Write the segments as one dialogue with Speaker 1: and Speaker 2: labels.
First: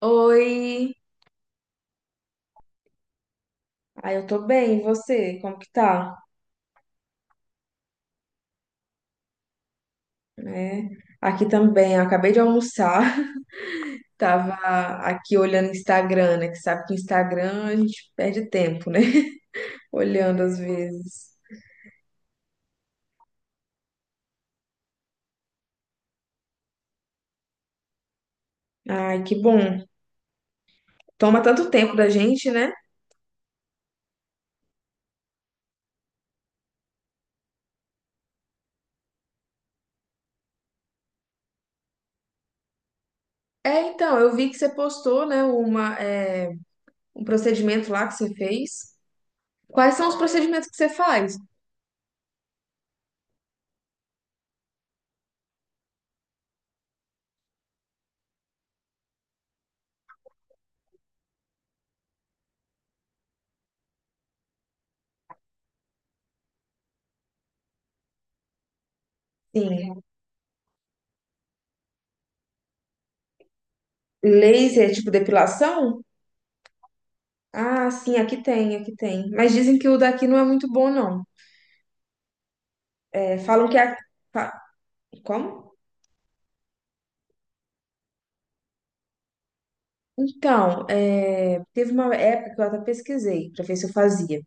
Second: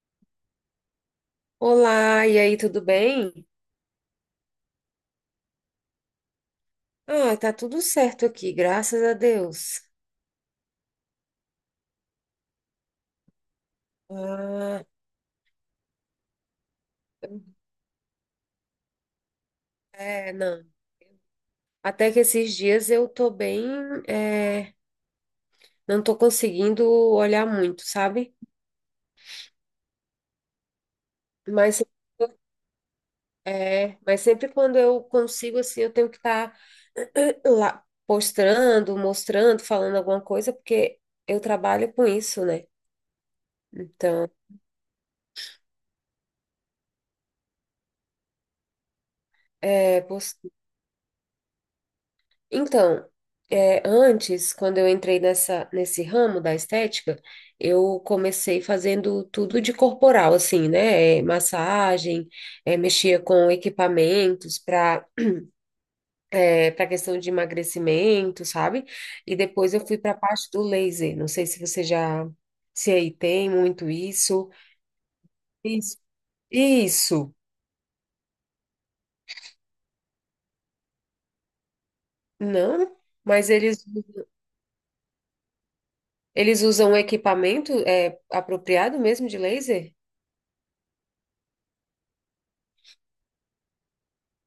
Speaker 1: Oi,
Speaker 2: Olá, e aí, tudo bem?
Speaker 1: eu tô bem, e você? Como que tá?
Speaker 2: Ah, tá tudo certo aqui, graças a Deus.
Speaker 1: É, aqui também, eu acabei de almoçar, tava
Speaker 2: Ah,
Speaker 1: aqui olhando o Instagram, né? Que sabe que Instagram a gente perde tempo, né?
Speaker 2: é,
Speaker 1: Olhando às
Speaker 2: não.
Speaker 1: vezes.
Speaker 2: Até que esses dias eu tô bem, é, não tô conseguindo olhar muito, sabe?
Speaker 1: Ai, que bom. Toma tanto
Speaker 2: Mas,
Speaker 1: tempo da gente, né?
Speaker 2: mas sempre quando eu consigo, assim, eu tenho que estar lá postando, mostrando, falando alguma coisa, porque eu trabalho com isso, né?
Speaker 1: É, então,
Speaker 2: Então,
Speaker 1: eu vi que você postou, né, uma, um procedimento lá que você fez. Quais
Speaker 2: é,
Speaker 1: são os
Speaker 2: pos.
Speaker 1: procedimentos que você faz?
Speaker 2: Então, antes, quando eu entrei nessa, nesse ramo da estética, eu comecei fazendo tudo de corporal, assim, né? Massagem, mexia com equipamentos para questão de emagrecimento, sabe? E depois eu fui
Speaker 1: Sim,
Speaker 2: para a parte do laser. Não sei se você já, se aí tem muito isso.
Speaker 1: laser, tipo
Speaker 2: Isso.
Speaker 1: depilação?
Speaker 2: Isso.
Speaker 1: Ah, sim, aqui tem, aqui tem. Mas dizem que o daqui não é muito bom, não.
Speaker 2: Não,
Speaker 1: É,
Speaker 2: mas
Speaker 1: falam que
Speaker 2: eles,
Speaker 1: a. fa- Como?
Speaker 2: eles usam equipamento apropriado mesmo de laser?
Speaker 1: Então, é, teve uma época que eu até pesquisei pra ver se eu fazia.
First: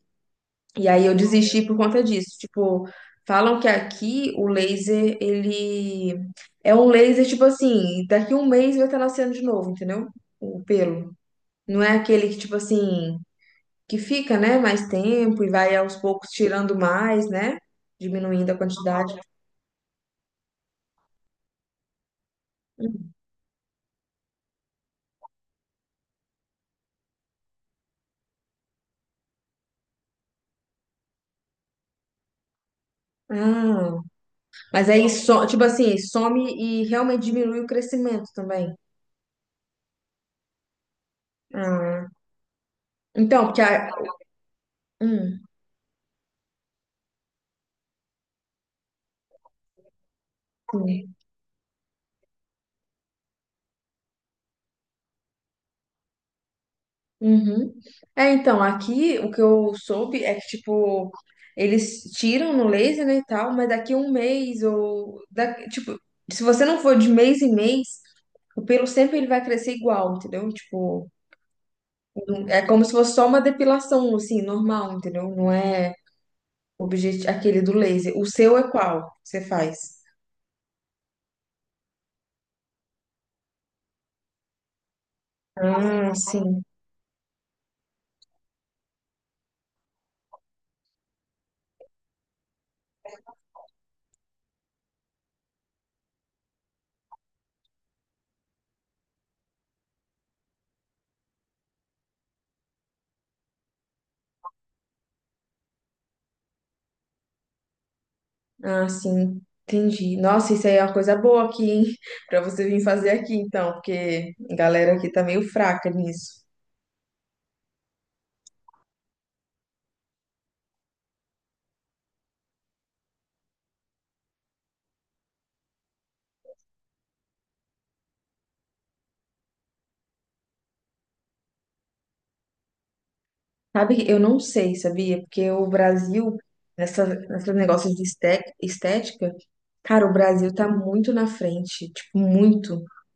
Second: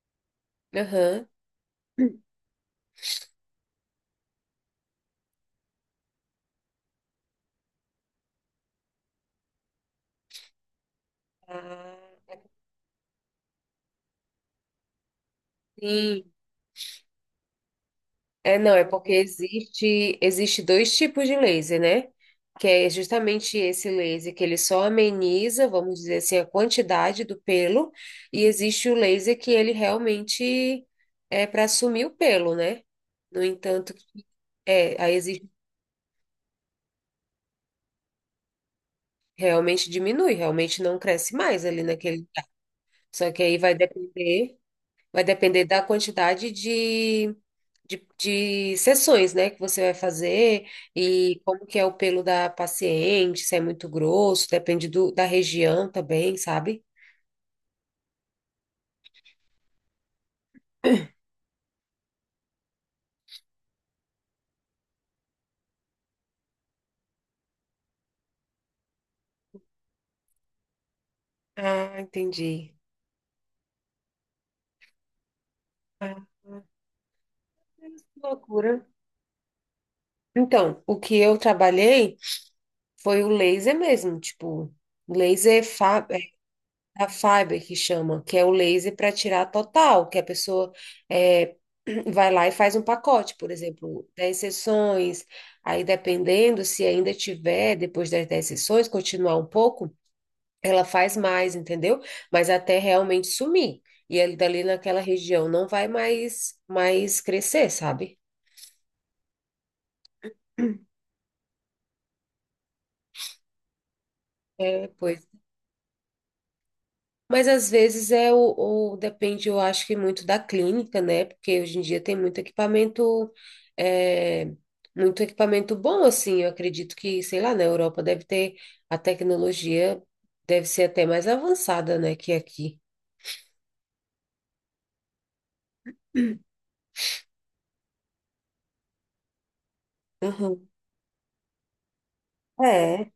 Speaker 1: E aí eu
Speaker 2: Aham.
Speaker 1: desisti por conta disso. Tipo, falam que aqui o laser, ele é um laser, tipo assim, daqui um mês vai estar nascendo de novo, entendeu? O pelo. Não é aquele
Speaker 2: Ah.
Speaker 1: que, tipo assim, que fica, né, mais tempo e vai aos poucos
Speaker 2: Sim,
Speaker 1: tirando mais, né? Diminuindo a
Speaker 2: é não, é porque
Speaker 1: quantidade.
Speaker 2: existe dois tipos de laser, né? Que é justamente esse laser que ele só ameniza, vamos dizer assim, a quantidade do pelo, e existe o laser que ele realmente é para sumir o pelo, né? No entanto,
Speaker 1: Ah, mas
Speaker 2: é,
Speaker 1: aí,
Speaker 2: aí
Speaker 1: so,
Speaker 2: existe,
Speaker 1: tipo assim, some e realmente diminui o crescimento também.
Speaker 2: realmente diminui, realmente não cresce mais ali
Speaker 1: Ah,
Speaker 2: naquele. Só que
Speaker 1: então,
Speaker 2: aí
Speaker 1: porque
Speaker 2: vai
Speaker 1: a...
Speaker 2: depender. Vai
Speaker 1: hum,
Speaker 2: depender da quantidade de sessões, né, que você vai fazer
Speaker 1: sim.
Speaker 2: e como que é o pelo da paciente, se é muito grosso, depende do, da região também, sabe?
Speaker 1: Uhum. É, então, aqui o que eu soube é que, tipo, eles tiram no laser, né, e tal, mas daqui um mês ou... Da... Tipo, se você não for de mês em mês, o pelo sempre ele vai crescer igual, entendeu? Tipo,
Speaker 2: Ah,
Speaker 1: é
Speaker 2: entendi.
Speaker 1: como se fosse só uma depilação, assim, normal, entendeu? Não é
Speaker 2: Ah,
Speaker 1: objet... aquele do
Speaker 2: que
Speaker 1: laser. O seu é
Speaker 2: loucura.
Speaker 1: qual que você faz?
Speaker 2: Então, o que eu trabalhei foi o laser mesmo, tipo, laser fa
Speaker 1: Ah,
Speaker 2: A fiber que chama, que é o laser para tirar total, que a pessoa é, vai lá e faz um pacote, por exemplo, 10 sessões, aí dependendo se ainda tiver, depois das 10 sessões, continuar um pouco, ela faz mais, entendeu? Mas até realmente sumir. E ali dali naquela região não vai mais crescer, sabe?
Speaker 1: ah, sim, entendi. Nossa, isso aí é uma coisa boa aqui, hein? Pra você vir fazer aqui, então, porque a
Speaker 2: É,
Speaker 1: galera aqui tá
Speaker 2: pois.
Speaker 1: meio fraca nisso.
Speaker 2: Mas às vezes é o- depende, eu acho que muito da clínica, né? Porque hoje em dia tem muito equipamento, é, muito equipamento bom, assim. Eu acredito que, sei lá, na Europa deve ter a tecnologia, deve ser até mais avançada, né, que aqui.
Speaker 1: Sabe, eu não sei, sabia? Porque o Brasil, nesse negócio de estética, cara, o Brasil tá
Speaker 2: Uhum.
Speaker 1: muito na frente, tipo, muito.
Speaker 2: É,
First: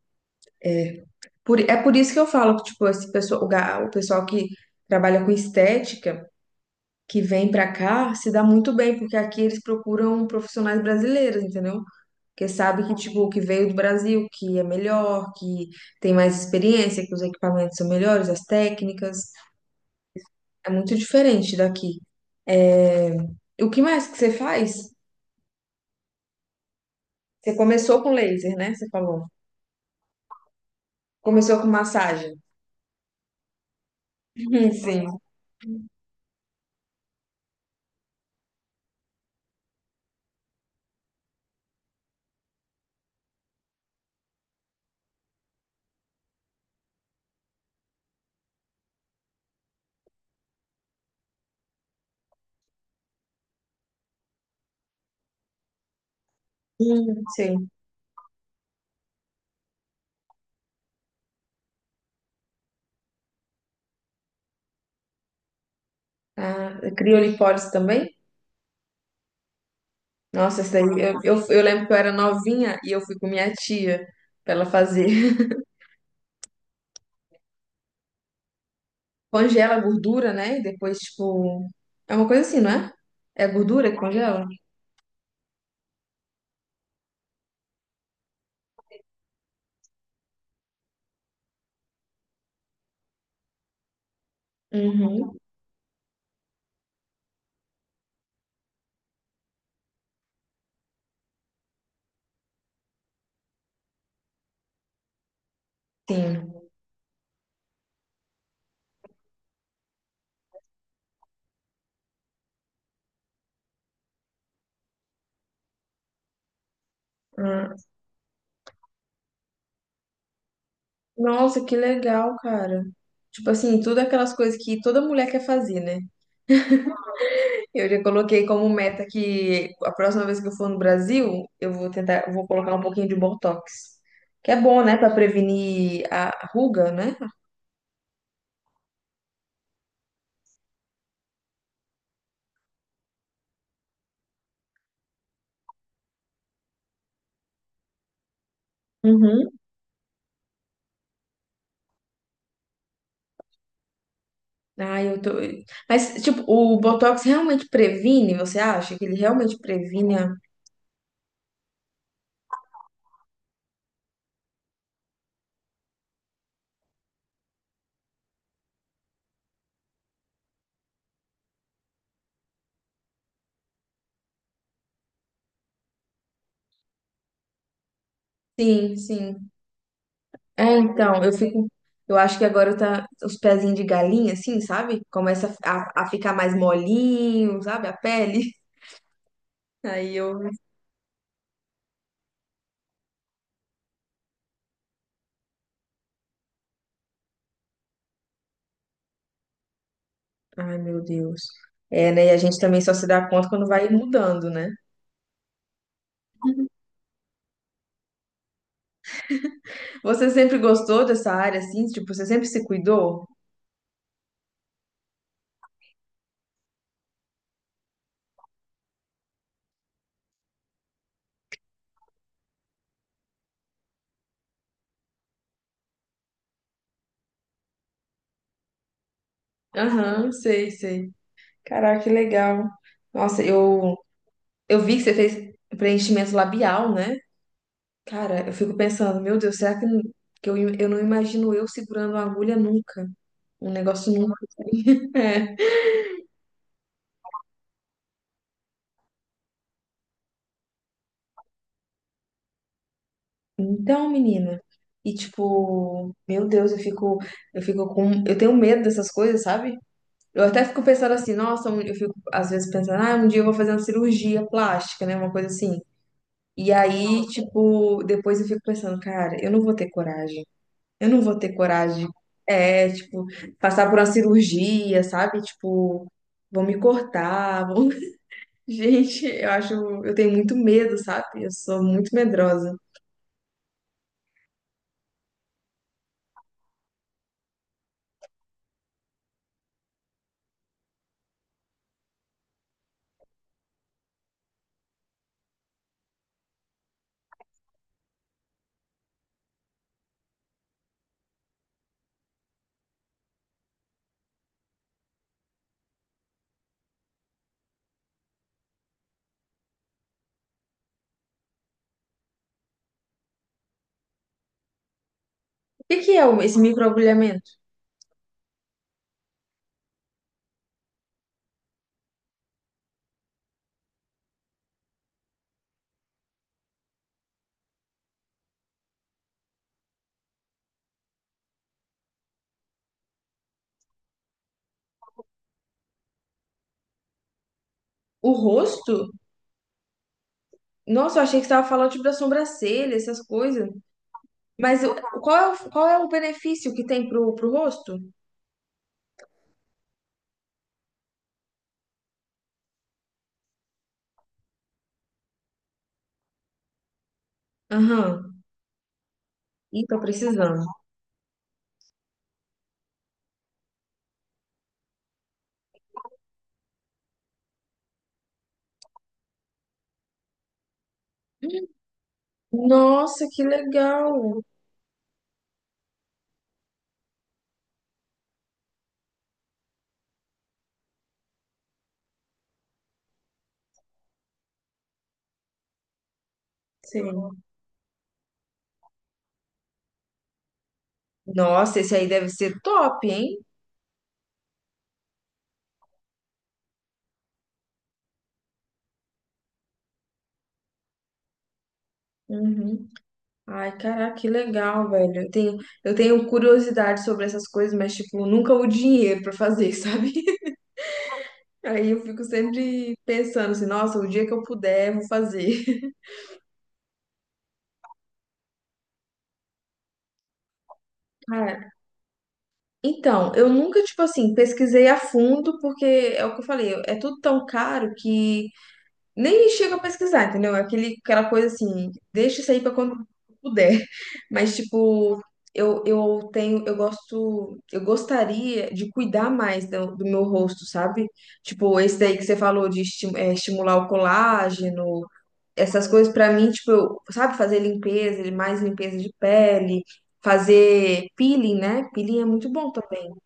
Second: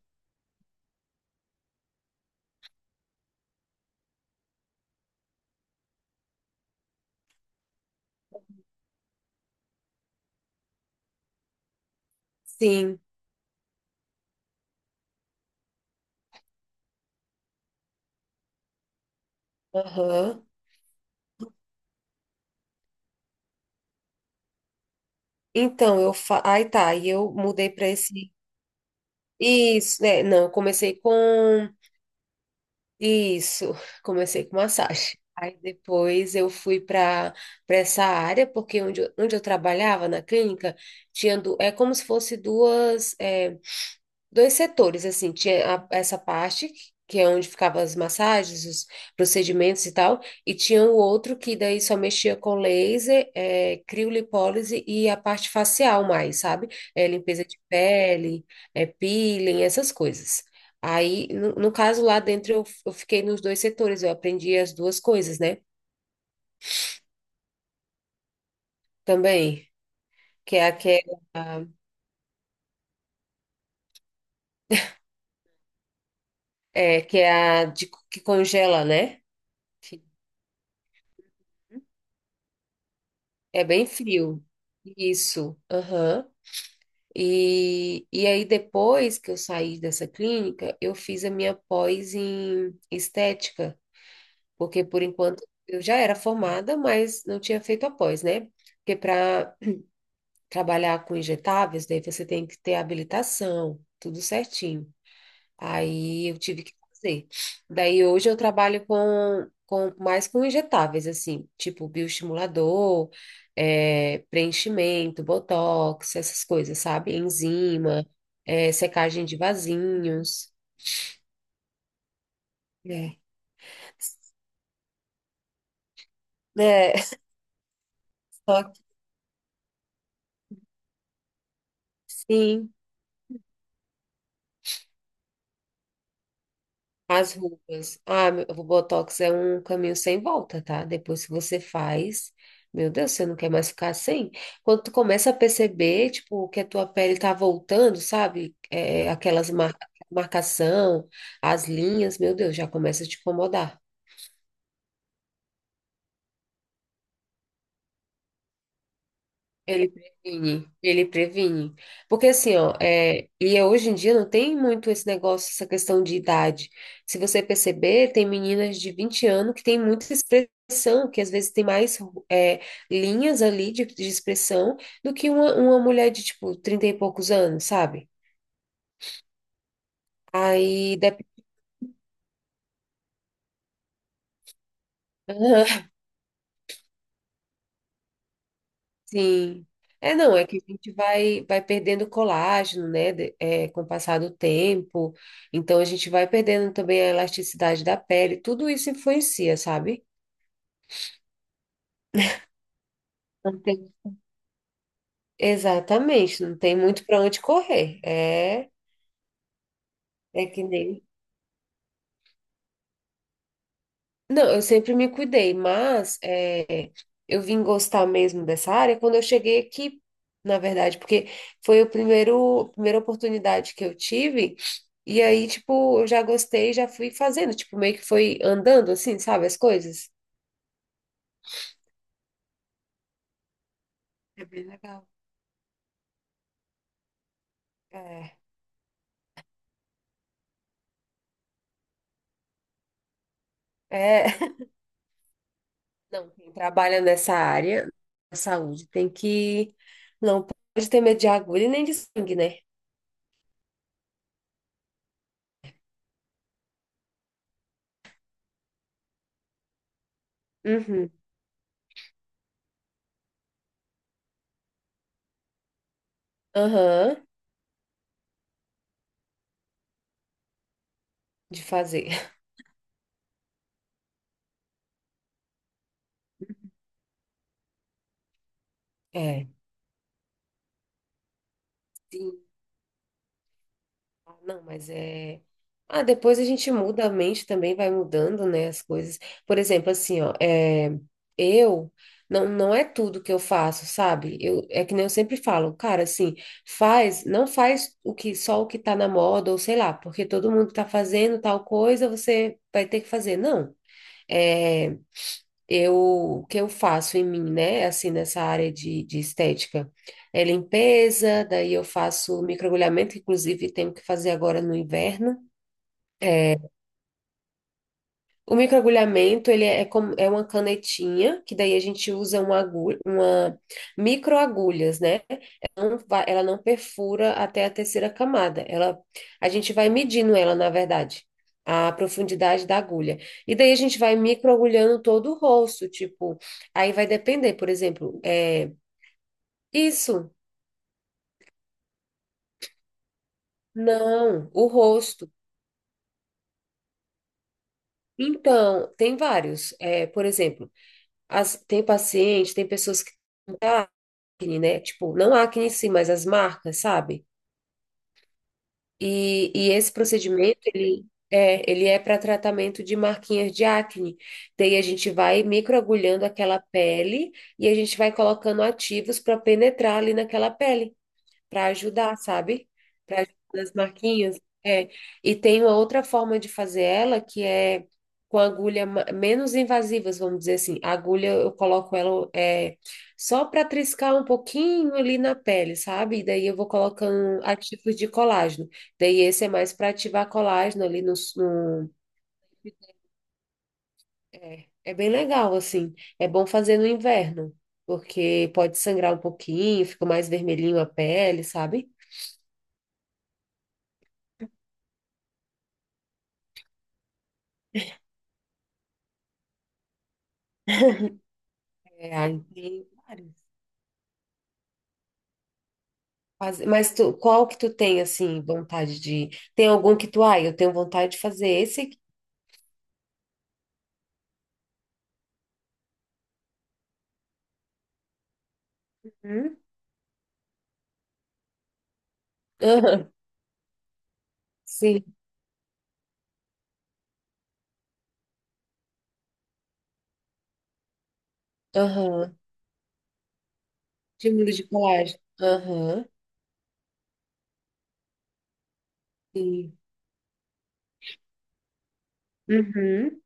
Speaker 1: É é por isso que eu falo que, tipo, esse pessoal, o, o pessoal que trabalha com estética, que vem pra cá, se dá muito bem, porque aqui eles procuram profissionais brasileiros, entendeu? Porque sabe que,
Speaker 2: sim.
Speaker 1: tipo, que veio do Brasil, que é melhor, que tem mais experiência, que os equipamentos são melhores, as técnicas.
Speaker 2: Aham.
Speaker 1: É muito diferente daqui. E o que mais que você faz?
Speaker 2: Então, aí tá, e eu
Speaker 1: Você
Speaker 2: mudei para
Speaker 1: começou com
Speaker 2: esse.
Speaker 1: laser, né? Você falou.
Speaker 2: Isso, né? Não, eu comecei com
Speaker 1: Começou com massagem.
Speaker 2: isso, comecei com massagem.
Speaker 1: Sim.
Speaker 2: Aí depois eu fui para essa área, porque onde eu trabalhava na clínica, é como se fosse duas. Dois setores, assim, essa parte, que é onde ficavam as massagens, os procedimentos e tal, e tinha o outro que daí só mexia com laser, criolipólise e a parte facial mais, sabe? É, limpeza de
Speaker 1: Sim.
Speaker 2: pele, peeling, essas coisas. Aí, no caso lá dentro, eu fiquei nos dois setores, eu aprendi as duas coisas, né?
Speaker 1: Ah, criolipólise também?
Speaker 2: Também, que
Speaker 1: Nossa,
Speaker 2: é
Speaker 1: essa daí,
Speaker 2: aquela,
Speaker 1: eu lembro que eu era novinha e eu fui com minha tia pra ela fazer.
Speaker 2: que é a de, que congela, né?
Speaker 1: Congela a
Speaker 2: Que
Speaker 1: gordura, né? E depois, tipo. É uma coisa assim, não é? É a
Speaker 2: é bem
Speaker 1: gordura que
Speaker 2: frio.
Speaker 1: congela?
Speaker 2: Isso, aham. E aí, depois que eu saí dessa clínica, eu fiz a minha pós em estética, porque por
Speaker 1: Uhum,
Speaker 2: enquanto eu já era formada, mas não tinha feito a pós, né? Porque para trabalhar com injetáveis, daí você tem que ter habilitação, tudo certinho. Aí eu tive
Speaker 1: sim.
Speaker 2: que fazer. Daí hoje eu trabalho com mais com injetáveis, assim, tipo bioestimulador, preenchimento, botox, essas coisas, sabe?
Speaker 1: Ah,
Speaker 2: Enzima, secagem de vasinhos.
Speaker 1: nossa, que legal, cara.
Speaker 2: É.
Speaker 1: Tipo assim, tudo aquelas coisas que toda mulher quer fazer, né?
Speaker 2: É,
Speaker 1: Eu já coloquei
Speaker 2: só
Speaker 1: como
Speaker 2: que
Speaker 1: meta que a próxima vez que eu for no Brasil, eu vou tentar, eu vou
Speaker 2: sim.
Speaker 1: colocar um pouquinho de Botox. Que é bom, né, pra prevenir a ruga, né?
Speaker 2: As rugas. Ah, o Botox é um caminho sem volta, tá? Depois que você faz, meu Deus, você não quer mais ficar sem. Quando tu começa a perceber, tipo, que a tua pele tá voltando, sabe?
Speaker 1: Uhum.
Speaker 2: Aquelas marcação, as linhas, meu Deus, já começa a te incomodar.
Speaker 1: Ah, eu tô. Mas, tipo, o Botox realmente previne? Você acha que ele realmente
Speaker 2: Ele
Speaker 1: previne? A-
Speaker 2: previne, ele previne. Porque assim, ó, é hoje em dia não tem muito esse negócio, essa questão de idade. Se você perceber, tem meninas de 20 anos que têm muita expressão, que às vezes tem mais é, linhas ali de expressão do que uma mulher de, tipo, 30 e poucos anos, sabe?
Speaker 1: Sim, sim. É,
Speaker 2: Aí
Speaker 1: então, eu
Speaker 2: depende.
Speaker 1: fico. Eu acho que agora tá os pezinhos de galinha, assim, sabe? Começa a ficar mais molinho, sabe? A pele.
Speaker 2: Sim. É,
Speaker 1: Aí
Speaker 2: não, é
Speaker 1: eu.
Speaker 2: que a gente vai perdendo colágeno, né, com o passar do tempo. Então, a gente vai perdendo também a elasticidade da pele. Tudo isso influencia, sabe?
Speaker 1: Ai, meu Deus. É, né? E a gente também só se dá conta
Speaker 2: Não
Speaker 1: quando vai
Speaker 2: tem.
Speaker 1: mudando, né?
Speaker 2: Exatamente, não tem muito para onde correr. É,
Speaker 1: Você
Speaker 2: é
Speaker 1: sempre
Speaker 2: que nem.
Speaker 1: gostou dessa área, assim? Tipo, você sempre se cuidou?
Speaker 2: Não, eu sempre me cuidei, mas eu vim gostar mesmo dessa área quando eu cheguei aqui, na verdade, porque foi o primeiro, a primeira oportunidade que eu tive, e aí, tipo, eu já gostei, já fui fazendo, tipo, meio que foi andando, assim, sabe, as coisas.
Speaker 1: Aham, sei, sei. Caraca, que legal. Nossa,
Speaker 2: É bem
Speaker 1: eu vi que
Speaker 2: legal.
Speaker 1: você fez preenchimento labial, né?
Speaker 2: É,
Speaker 1: Cara, eu fico pensando, meu Deus, será que, eu não imagino eu segurando uma agulha nunca? Um negócio nunca.
Speaker 2: é,
Speaker 1: É.
Speaker 2: não, quem trabalha nessa área da saúde tem que, não pode ter medo de agulha nem de sangue, né?
Speaker 1: Então, menina. E tipo, meu Deus, eu fico, eu tenho medo dessas coisas, sabe? Eu até fico
Speaker 2: Uhum,
Speaker 1: pensando assim, nossa, eu fico às vezes pensando, ah, um dia eu vou fazer uma cirurgia plástica, né, uma coisa assim. E
Speaker 2: aham,
Speaker 1: aí, tipo, depois eu fico pensando, cara, eu não vou ter coragem. Eu não vou ter
Speaker 2: de
Speaker 1: coragem.
Speaker 2: fazer.
Speaker 1: É, tipo, passar por uma cirurgia, sabe? Tipo, vão me cortar, vão... Gente, eu acho, eu tenho muito medo, sabe? Eu sou muito
Speaker 2: É.
Speaker 1: medrosa.
Speaker 2: Ah, não, mas é. Ah, depois a gente muda a mente também, vai mudando, né, as coisas. Por exemplo, assim, ó, eu não é tudo que eu faço, sabe? É que nem eu sempre falo, cara, assim, faz, não faz o que só o que tá na moda, ou sei lá, porque todo mundo tá fazendo tal coisa, você vai ter que fazer. Não. É, o que eu faço em mim, né? Assim, nessa área de estética. É limpeza, daí eu faço microagulhamento, inclusive tenho que fazer agora no inverno.
Speaker 1: O que que é esse microagulhamento?
Speaker 2: O microagulhamento, ele é, como, é uma canetinha, que daí a gente usa uma agulha, uma microagulhas, né? Ela não perfura até a terceira camada. A gente vai medindo ela, na verdade, a profundidade da agulha. E daí a gente vai microagulhando todo o rosto, tipo, aí vai depender, por exemplo,
Speaker 1: O rosto?
Speaker 2: isso,
Speaker 1: Nossa, eu achei que você estava falando tipo da sobrancelha, essas coisas.
Speaker 2: não, o
Speaker 1: Mas
Speaker 2: rosto.
Speaker 1: qual é qual é o benefício que tem pro rosto?
Speaker 2: Então, tem vários. Por exemplo, tem paciente, tem pessoas acne, né? Tipo, não a acne em si, mas as marcas, sabe?
Speaker 1: Aham.
Speaker 2: E
Speaker 1: Ih,
Speaker 2: esse
Speaker 1: tô
Speaker 2: procedimento,
Speaker 1: precisando.
Speaker 2: ele é para tratamento de marquinhas de acne. Daí a gente vai microagulhando aquela pele e a gente vai colocando ativos para penetrar ali naquela pele para ajudar, sabe? Para
Speaker 1: Nossa, que
Speaker 2: ajudar as marquinhas.
Speaker 1: legal.
Speaker 2: É. E tem uma outra forma de fazer ela que é com agulha menos invasivas, vamos dizer assim. A agulha eu coloco ela só para triscar um pouquinho ali na pele, sabe? E daí eu vou colocando
Speaker 1: Sim.
Speaker 2: ativos de colágeno. Daí esse é mais para ativar colágeno ali no,
Speaker 1: Nossa,
Speaker 2: no...
Speaker 1: esse aí deve ser top, hein?
Speaker 2: É bem legal, assim. É bom fazer no inverno, porque pode sangrar um pouquinho, fica mais vermelhinho a pele, sabe?
Speaker 1: Uhum. Ai, caraca, que legal, velho. Eu tenho curiosidade sobre essas coisas, mas, tipo, nunca o dinheiro pra fazer, sabe? Aí eu
Speaker 2: É,
Speaker 1: fico
Speaker 2: aí tem
Speaker 1: sempre
Speaker 2: vários.
Speaker 1: pensando assim, nossa, o dia que eu puder, eu vou fazer.
Speaker 2: Mas tu, qual que tu tem, assim, vontade de... Tem algum que tu, eu tenho vontade de fazer
Speaker 1: Cara,
Speaker 2: esse aqui.
Speaker 1: então, eu nunca, tipo assim, pesquisei a fundo, porque é o que eu falei, é tudo tão caro que nem
Speaker 2: Hum?
Speaker 1: chega a pesquisar, entendeu? É aquele, aquela coisa assim, deixa isso aí pra quando
Speaker 2: Aham,
Speaker 1: puder. Mas,
Speaker 2: sim,
Speaker 1: tipo, eu gosto, eu gostaria de cuidar mais do, do meu rosto, sabe? Tipo, esse daí que você
Speaker 2: aham.
Speaker 1: falou de estimular o
Speaker 2: De mundo de
Speaker 1: colágeno,
Speaker 2: colagem.
Speaker 1: essas
Speaker 2: Aham,
Speaker 1: coisas pra mim, tipo, eu, sabe, fazer limpeza, mais limpeza de
Speaker 2: sim.
Speaker 1: pele, fazer peeling, né? Peeling é muito bom.
Speaker 2: Uhum.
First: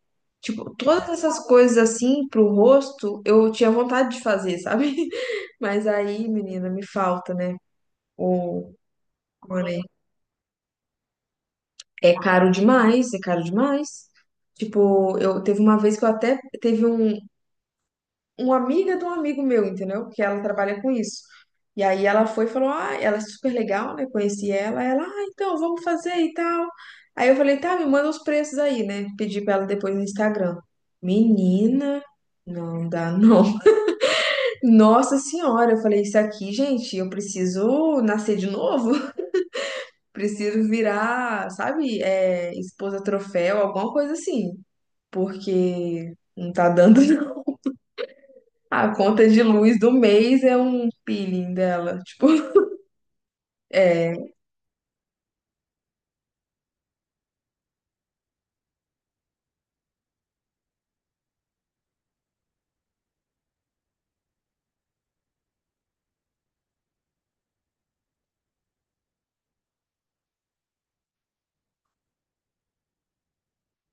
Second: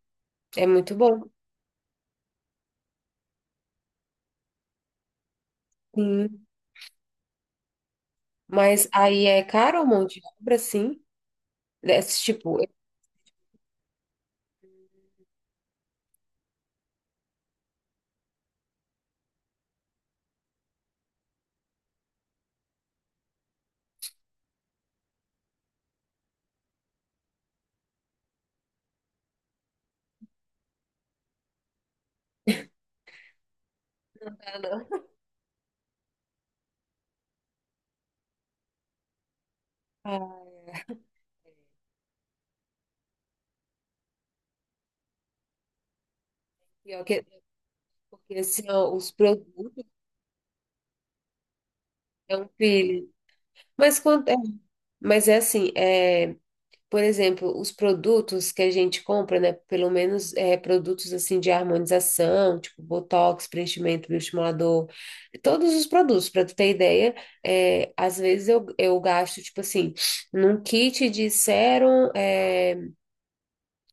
Speaker 2: É
Speaker 1: Tipo,
Speaker 2: muito
Speaker 1: todas
Speaker 2: bom,
Speaker 1: essas coisas assim pro rosto, eu tinha vontade de fazer, sabe? Mas aí,
Speaker 2: sim.
Speaker 1: menina, me falta, né? O
Speaker 2: Mas aí é
Speaker 1: olha,
Speaker 2: caro um monte de obra, sim?
Speaker 1: é
Speaker 2: Desse
Speaker 1: caro
Speaker 2: tipo...
Speaker 1: demais, é caro demais. Tipo, eu teve uma vez que eu até teve uma amiga de um amigo meu, entendeu? Que ela trabalha com isso. E aí ela foi e falou: "Ah, ela é super legal, né? Conheci ela". Ela: "Ah, então vamos fazer e tal". Aí eu falei: "Tá, me manda os preços aí, né?" Pedi pra ela depois no Instagram. Menina, não dá, não. Nossa senhora, eu falei, isso aqui, gente, eu preciso nascer de novo,
Speaker 2: Ah,
Speaker 1: preciso virar, sabe, é, esposa troféu, alguma coisa assim, porque não tá dando.
Speaker 2: pior que,
Speaker 1: Não.
Speaker 2: porque assim,
Speaker 1: A
Speaker 2: ó, os
Speaker 1: conta de luz
Speaker 2: produtos
Speaker 1: do mês é um peeling dela, tipo,
Speaker 2: é um filho. Mas, quando,
Speaker 1: é,
Speaker 2: mas é assim, é. Por exemplo, os produtos que a gente compra, né? Pelo menos produtos assim de harmonização, tipo botox, preenchimento, bioestimulador, todos os produtos, para tu ter ideia, às vezes eu gasto, tipo assim, num kit de sérum,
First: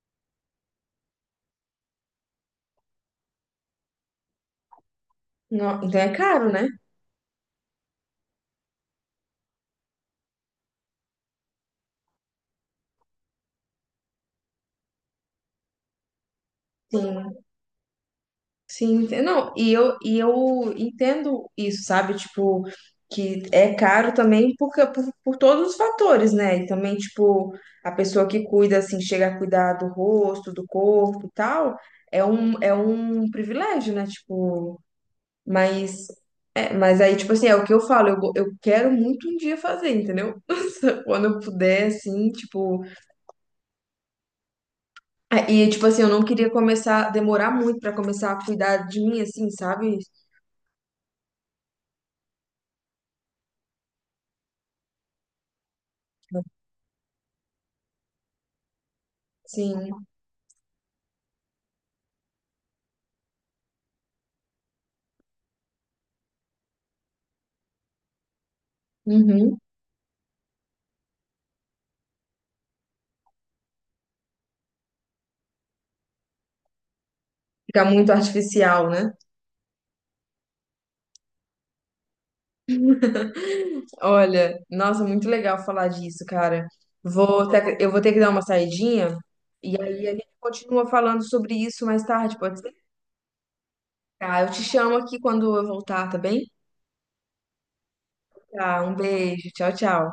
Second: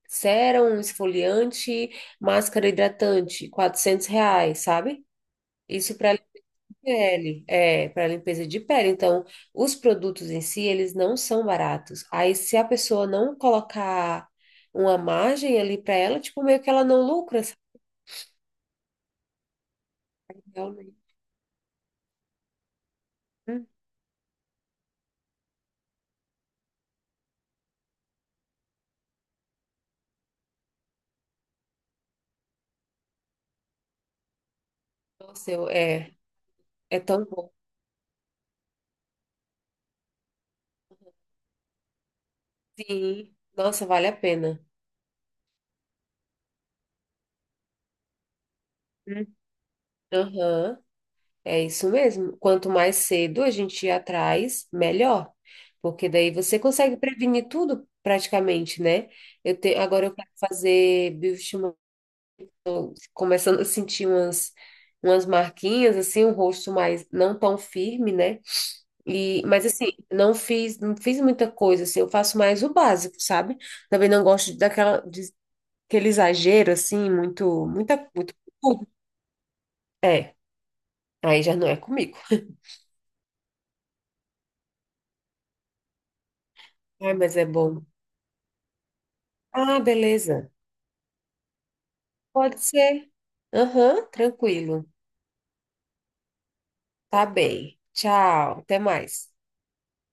Speaker 2: sérum, esfoliante, máscara hidratante, R$ 400, sabe? Isso
Speaker 1: então é caro, né?
Speaker 2: Para limpeza de pele. Então, os produtos em si, eles não são baratos. Aí, se a pessoa não colocar uma margem ali para ela, tipo, meio que ela não
Speaker 1: Tem
Speaker 2: lucra, sabe?
Speaker 1: sim, não, e eu
Speaker 2: Realmente.
Speaker 1: entendo isso, sabe? Tipo, que
Speaker 2: Hum.
Speaker 1: é caro também porque, por todos os fatores, né? E também, tipo, a pessoa que cuida, assim, chega a cuidar do rosto, do corpo e tal, é é um privilégio, né? Tipo,
Speaker 2: Nossa,
Speaker 1: mas, é, mas
Speaker 2: é
Speaker 1: aí,
Speaker 2: tão
Speaker 1: tipo assim,
Speaker 2: bom.
Speaker 1: é o que eu falo, eu, eu quero muito um dia fazer, entendeu? Quando eu puder, assim, tipo.
Speaker 2: Sim. Nossa, vale a pena.
Speaker 1: E, tipo assim, eu não queria começar, demorar muito pra começar a cuidar de mim,
Speaker 2: Hum.
Speaker 1: assim, sabe?
Speaker 2: Aham, é isso mesmo. Quanto mais cedo a gente ir atrás, melhor. Porque daí você consegue prevenir tudo praticamente, né?
Speaker 1: Sim.
Speaker 2: Agora eu quero fazer começando a sentir umas marquinhas, assim, um rosto mais não tão firme, né? E,
Speaker 1: Uhum.
Speaker 2: mas assim, não fiz muita coisa, assim, eu faço mais o básico, sabe? Também não gosto aquele exagero, assim, muito,
Speaker 1: Fica
Speaker 2: muita,
Speaker 1: muito
Speaker 2: muito,
Speaker 1: artificial, né?
Speaker 2: é, aí já não é comigo.
Speaker 1: Olha, nossa, muito legal falar disso, cara.
Speaker 2: Ai, mas é
Speaker 1: Vou ter,
Speaker 2: bom.
Speaker 1: eu vou ter que dar uma saidinha e
Speaker 2: Ah,
Speaker 1: aí a gente
Speaker 2: beleza.
Speaker 1: continua falando sobre isso mais tarde,
Speaker 2: Pode
Speaker 1: pode ser?
Speaker 2: ser. Aham,
Speaker 1: Tá, eu te
Speaker 2: tranquilo.
Speaker 1: chamo aqui quando eu voltar, tá bem?
Speaker 2: Tá bem. Tchau, até
Speaker 1: Tá, um
Speaker 2: mais.
Speaker 1: beijo, tchau, tchau.